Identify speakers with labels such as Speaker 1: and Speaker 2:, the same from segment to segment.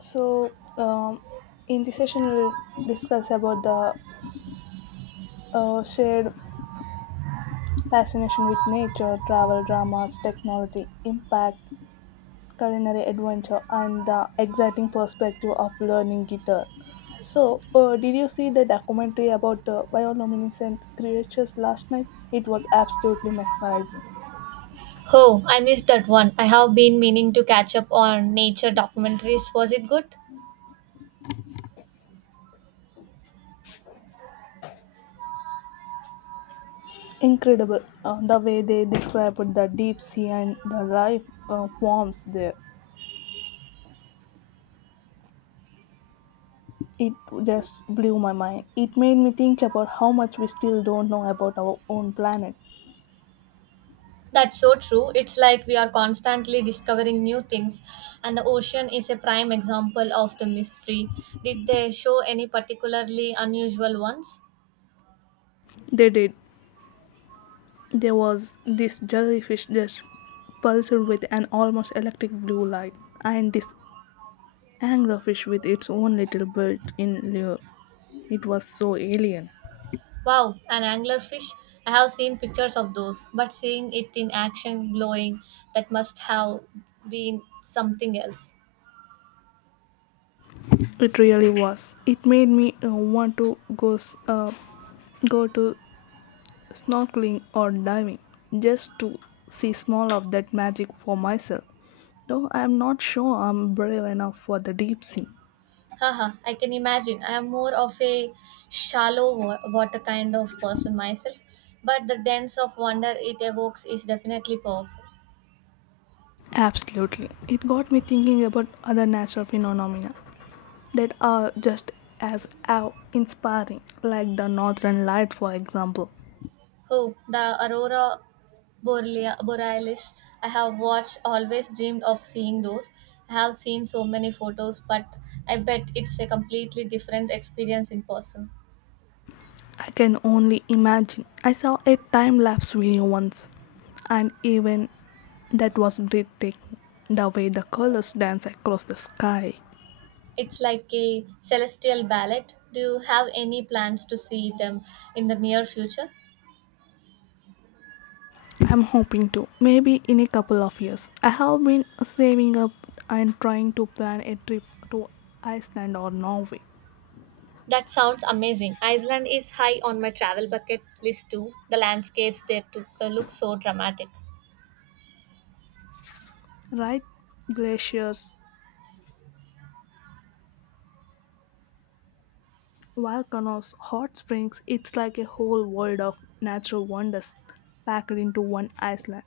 Speaker 1: So, um, in this session, we'll discuss about the shared fascination with nature, travel, dramas, technology, impact, culinary adventure, and the exciting perspective of learning guitar. Did you see the documentary about bioluminescent creatures last night? It was absolutely mesmerizing.
Speaker 2: Oh, I missed that one. I have been meaning to catch up on nature documentaries. Was it good?
Speaker 1: Incredible, the way they described the deep sea and the life forms there. It just blew my mind. It made me think about how much we still don't know about our own planet.
Speaker 2: That's so true. It's like we are constantly discovering new things, and the ocean is a prime example of the mystery. Did they show any particularly unusual ones?
Speaker 1: They did. There was this jellyfish that pulsed with an almost electric blue light, and this anglerfish with its own little built in lure. It was so alien.
Speaker 2: Wow, an anglerfish. I have seen pictures of those, but seeing it in action glowing, that must have been something else.
Speaker 1: It really was. It made me want to go to snorkeling, or diving just to see small of that magic for myself. Though I am not sure I'm brave enough for the deep sea.
Speaker 2: Haha, I can imagine. I am more of a shallow water kind of person myself, but the depths of wonder it evokes is definitely powerful.
Speaker 1: Absolutely. It got me thinking about other natural phenomena that are just as awe inspiring, like the Northern Light, for example.
Speaker 2: Oh, the aurora borealis. I have watched, always dreamed of seeing those. I have seen so many photos, but I bet it's a completely different experience in person.
Speaker 1: I can only imagine. I saw a time lapse video once, and even that was breathtaking, the way the colors dance across the sky.
Speaker 2: It's like a celestial ballet. Do you have any plans to see them in the near future?
Speaker 1: I'm hoping to. Maybe in a couple of years. I have been saving up and trying to plan a trip to Iceland or Norway.
Speaker 2: That sounds amazing. Iceland is high on my travel bucket list too. The landscapes there look so dramatic.
Speaker 1: Right? Glaciers, volcanoes, hot springs. It's like a whole world of natural wonders packed into one Iceland.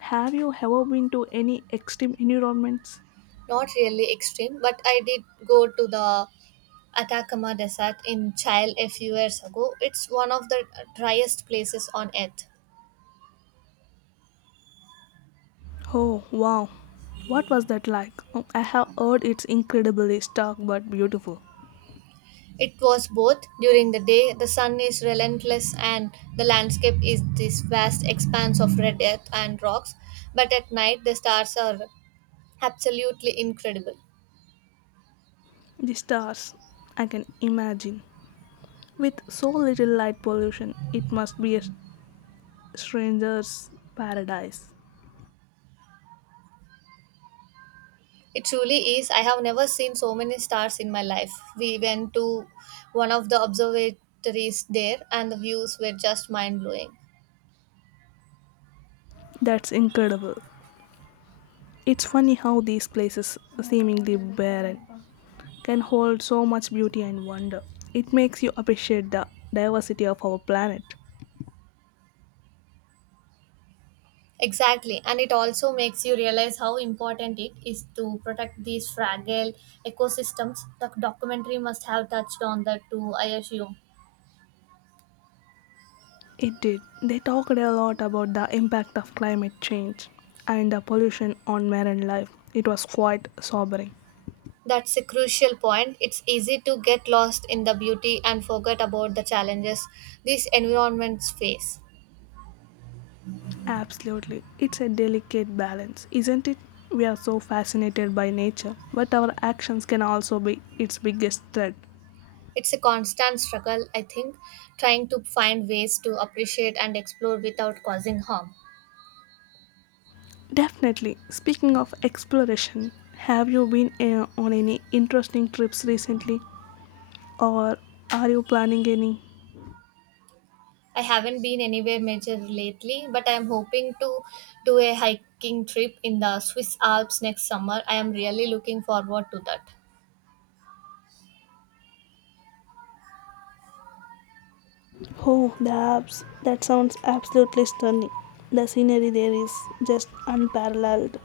Speaker 1: Have you ever been to any extreme environments?
Speaker 2: Not really extreme, but I did go to the Atacama Desert in Chile a few years ago. It's one of the driest places on earth.
Speaker 1: Oh, wow. What was that like? Oh, I have heard it's incredibly stark but beautiful.
Speaker 2: It was both during the day, the sun is relentless, and the landscape is this vast expanse of red earth and rocks, but at night, the stars are absolutely incredible.
Speaker 1: The stars, I can imagine. With so little light pollution, it must be a stranger's paradise.
Speaker 2: It truly is. I have never seen so many stars in my life. We went to one of the observatories there, and the views were just mind blowing.
Speaker 1: That's incredible. It's funny how these places, seemingly barren, can hold so much beauty and wonder. It makes you appreciate the diversity of our planet.
Speaker 2: Exactly, and it also makes you realize how important it is to protect these fragile ecosystems. The documentary must have touched on that too, I assume.
Speaker 1: It did. They talked a lot about the impact of climate change and the pollution on marine life. It was quite sobering.
Speaker 2: That's a crucial point. It's easy to get lost in the beauty and forget about the challenges these environments face.
Speaker 1: Absolutely. It's a delicate balance, isn't it? We are so fascinated by nature, but our actions can also be its biggest threat.
Speaker 2: It's a constant struggle, I think, trying to find ways to appreciate and explore without causing harm.
Speaker 1: Definitely. Speaking of exploration, have you been on any interesting trips recently, or are you planning any?
Speaker 2: I haven't been anywhere major lately, but I am hoping to do a hiking trip in the Swiss Alps next summer. I am really looking forward to that.
Speaker 1: Oh, the Alps. That sounds absolutely stunning. The scenery there is just unparalleled.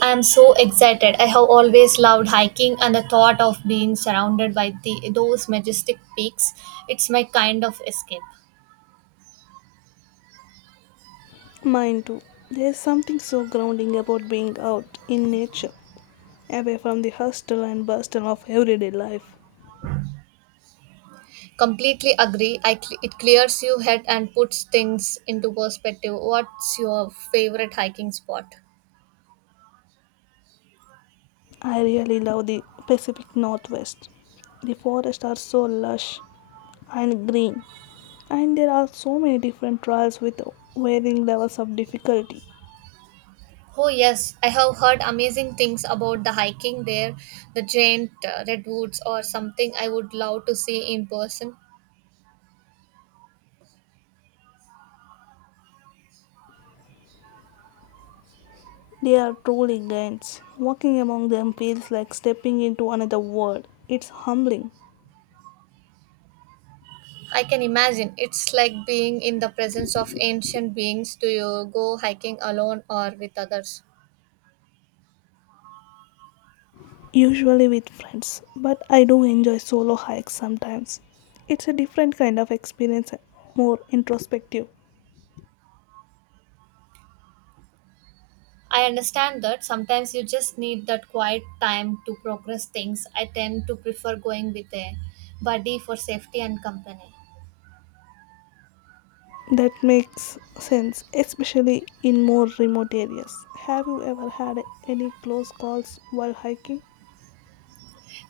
Speaker 2: I am so excited. I have always loved hiking and the thought of being surrounded by those majestic peaks. It's my kind of escape.
Speaker 1: Mine too. There's something so grounding about being out in nature, away from the hustle and bustle of everyday life.
Speaker 2: Completely agree. It clears your head and puts things into perspective. What's your favorite hiking spot?
Speaker 1: I really love the Pacific Northwest. The forests are so lush and green, and there are so many different trails with varying levels of difficulty.
Speaker 2: Oh yes, I have heard amazing things about the hiking there, the giant redwoods or something I would love to see in person.
Speaker 1: They are truly giants. Walking among them feels like stepping into another world. It's humbling,
Speaker 2: I can imagine it's like being in the presence of ancient beings. Do you go hiking alone or with others?
Speaker 1: usually with friends, but I do enjoy solo hikes sometimes. It's a different kind of experience, more introspective.
Speaker 2: I understand that sometimes you just need that quiet time to progress things. I tend to prefer going with a buddy for safety and company.
Speaker 1: That makes sense, especially in more remote areas. Have you ever had any close calls while hiking?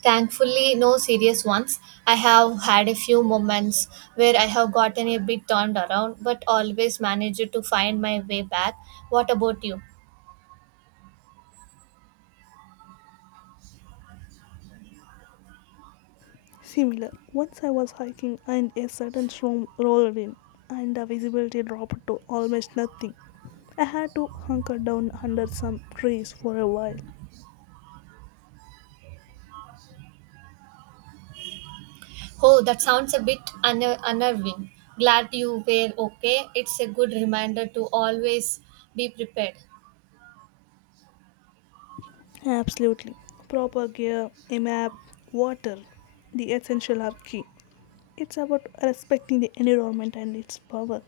Speaker 2: Thankfully, no serious ones. I have had a few moments where I have gotten a bit turned around, but always managed to find my way back. What about you?
Speaker 1: Similar. Once I was hiking and a sudden storm rolled in, and the visibility dropped to almost nothing. I had to hunker down under some trees for a while.
Speaker 2: Oh, that sounds a bit unnerving. Glad you were okay. It's a good reminder to always be prepared.
Speaker 1: Absolutely. Proper gear, a map, water, the essential are key. It's about respecting the environment and its power.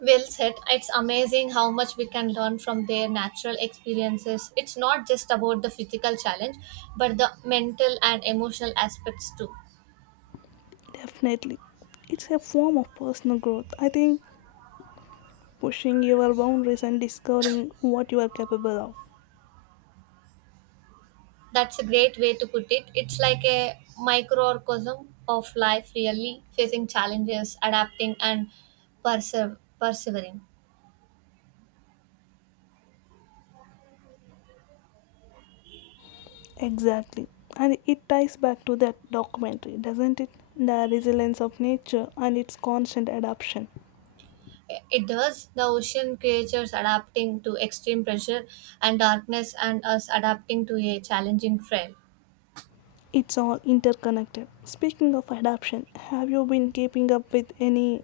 Speaker 2: Well said. It's amazing how much we can learn from their natural experiences. It's not just about the physical challenge, but the mental and emotional aspects too.
Speaker 1: Definitely. It's a form of personal growth. I think pushing your boundaries and discovering what you are capable of.
Speaker 2: That's a great way to put it. It's like a microcosm of life, really facing challenges, adapting, and persevering.
Speaker 1: Exactly. And it ties back to that documentary, doesn't it? The resilience of nature and its constant adaptation.
Speaker 2: It does. The ocean creatures adapting to extreme pressure and darkness, and us adapting to a challenging trail.
Speaker 1: It's all interconnected. Speaking of adaptation, have you been keeping up with any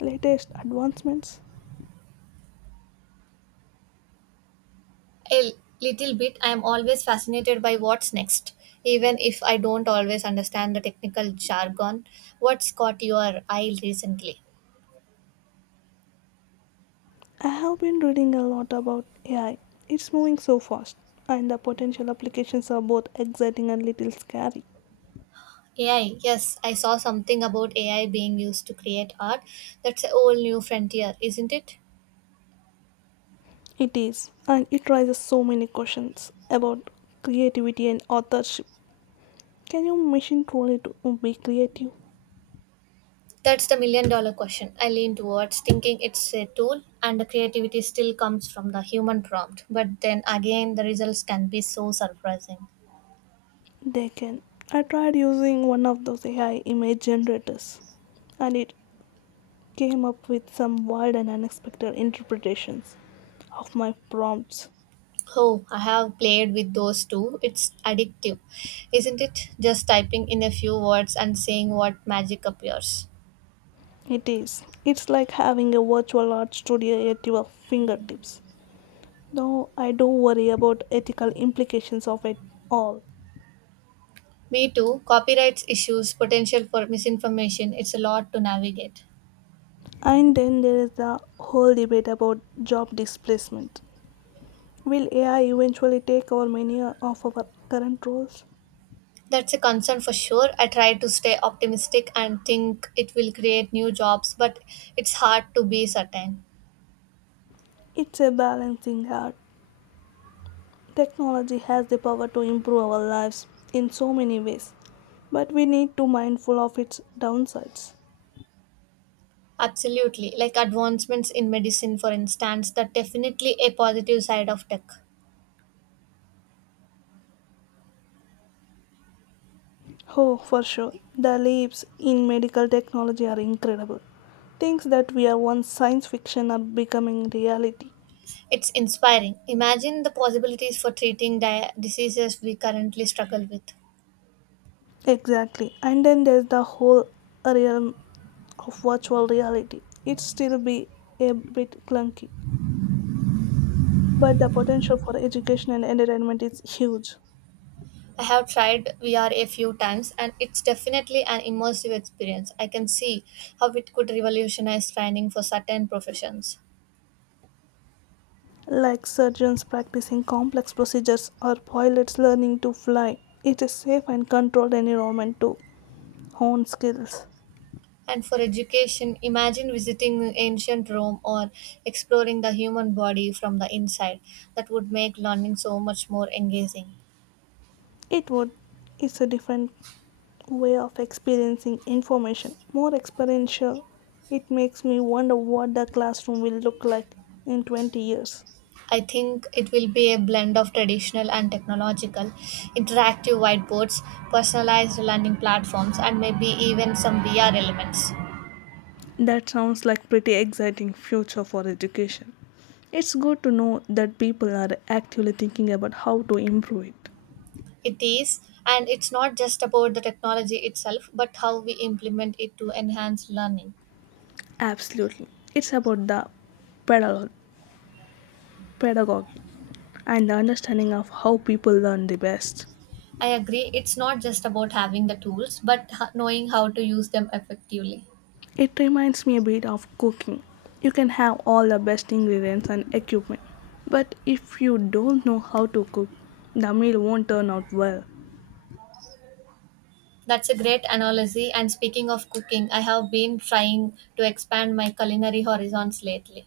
Speaker 1: latest advancements?
Speaker 2: A little bit. I am always fascinated by what's next, even if I don't always understand the technical jargon. What's caught your eye recently?
Speaker 1: I have been reading a lot about AI. It's moving so fast, and the potential applications are both exciting and little scary.
Speaker 2: AI. Yes, I saw something about AI being used to create art. That's a whole new frontier, isn't it?
Speaker 1: It is, and it raises so many questions about creativity and authorship. Can your machine be creative?
Speaker 2: That's the million dollar question. I lean towards thinking it's a tool and the creativity still comes from the human prompt. But then again, the results can be so surprising.
Speaker 1: They can. I tried using one of those AI image generators, and it came up with some wild and unexpected interpretations of my prompts.
Speaker 2: Oh, I have played with those too. It's addictive, isn't it? Just typing in a few words and seeing what magic appears.
Speaker 1: It is. It's like having a virtual art studio at your fingertips. Though I do worry about ethical implications of it all.
Speaker 2: Me too. Copyrights issues, potential for misinformation, it's a lot to navigate.
Speaker 1: And then there is the whole debate about job displacement. Will AI eventually take over many of our current roles?
Speaker 2: That's a concern for sure. I try to stay optimistic and think it will create new jobs, but it's hard to be certain.
Speaker 1: It's a balancing act. Technology has the power to improve our lives in so many ways, but we need to mindful of its downsides.
Speaker 2: Absolutely. Like advancements in medicine, for instance, that definitely a positive side of tech.
Speaker 1: Oh, for sure, the leaps in medical technology are incredible. Things that were once science fiction are becoming reality.
Speaker 2: It's inspiring. Imagine the possibilities for treating diseases we currently struggle with.
Speaker 1: Exactly. And then there's the whole realm of virtual reality. It still be a bit clunky, but the potential for education and entertainment is huge.
Speaker 2: I have tried VR a few times and it's definitely an immersive experience. I can see how it could revolutionize training for certain professions.
Speaker 1: Like surgeons practicing complex procedures or pilots learning to fly, it is safe and controlled environment to hone skills.
Speaker 2: And for education, imagine visiting ancient Rome or exploring the human body from the inside. That would make learning so much more engaging.
Speaker 1: It would, it's a different way of experiencing information, more experiential. It makes me wonder what the classroom will look like in 20 years.
Speaker 2: I think it will be a blend of traditional and technological, interactive whiteboards, personalized learning platforms, and maybe even some VR elements.
Speaker 1: That sounds like pretty exciting future for education. It's good to know that people are actively thinking about how to improve it.
Speaker 2: It is, and it's not just about the technology itself, but how we implement it to enhance learning.
Speaker 1: Absolutely. It's about the pedagog- pedagogy and the understanding of how people learn the best.
Speaker 2: I agree, it's not just about having the tools, but knowing how to use them effectively.
Speaker 1: It reminds me a bit of cooking. You can have all the best ingredients and equipment, but if you don't know how to cook, the meal won't turn out well.
Speaker 2: That's a great analogy. And speaking of cooking, I have been trying to expand my culinary horizons lately.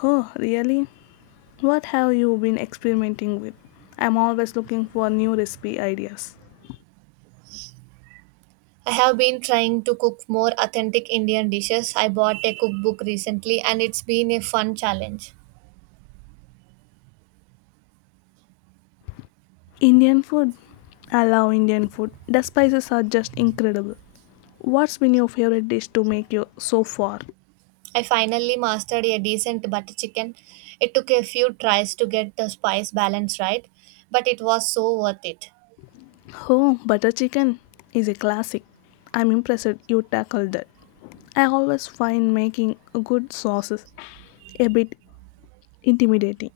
Speaker 1: Oh, really? What have you been experimenting with? I'm always looking for new recipe ideas.
Speaker 2: I have been trying to cook more authentic Indian dishes. I bought a cookbook recently and it's been a fun challenge.
Speaker 1: Indian food? I love Indian food. The spices are just incredible. What's been your favorite dish to make you so far?
Speaker 2: I finally mastered a decent butter chicken. It took a few tries to get the spice balance right, but it was so worth it.
Speaker 1: Oh, butter chicken is a classic. I'm impressed you tackled that. I always find making good sauces a bit intimidating.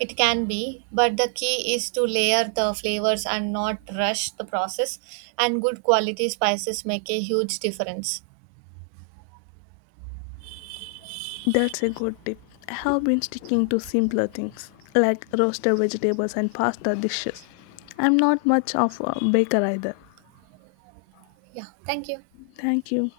Speaker 2: It can be, but the key is to layer the flavors and not rush the process, and good quality spices make a huge difference.
Speaker 1: That's a good tip. I have been sticking to simpler things like roasted vegetables and pasta dishes. I'm not much of a baker either.
Speaker 2: Yeah, thank you.
Speaker 1: Thank you.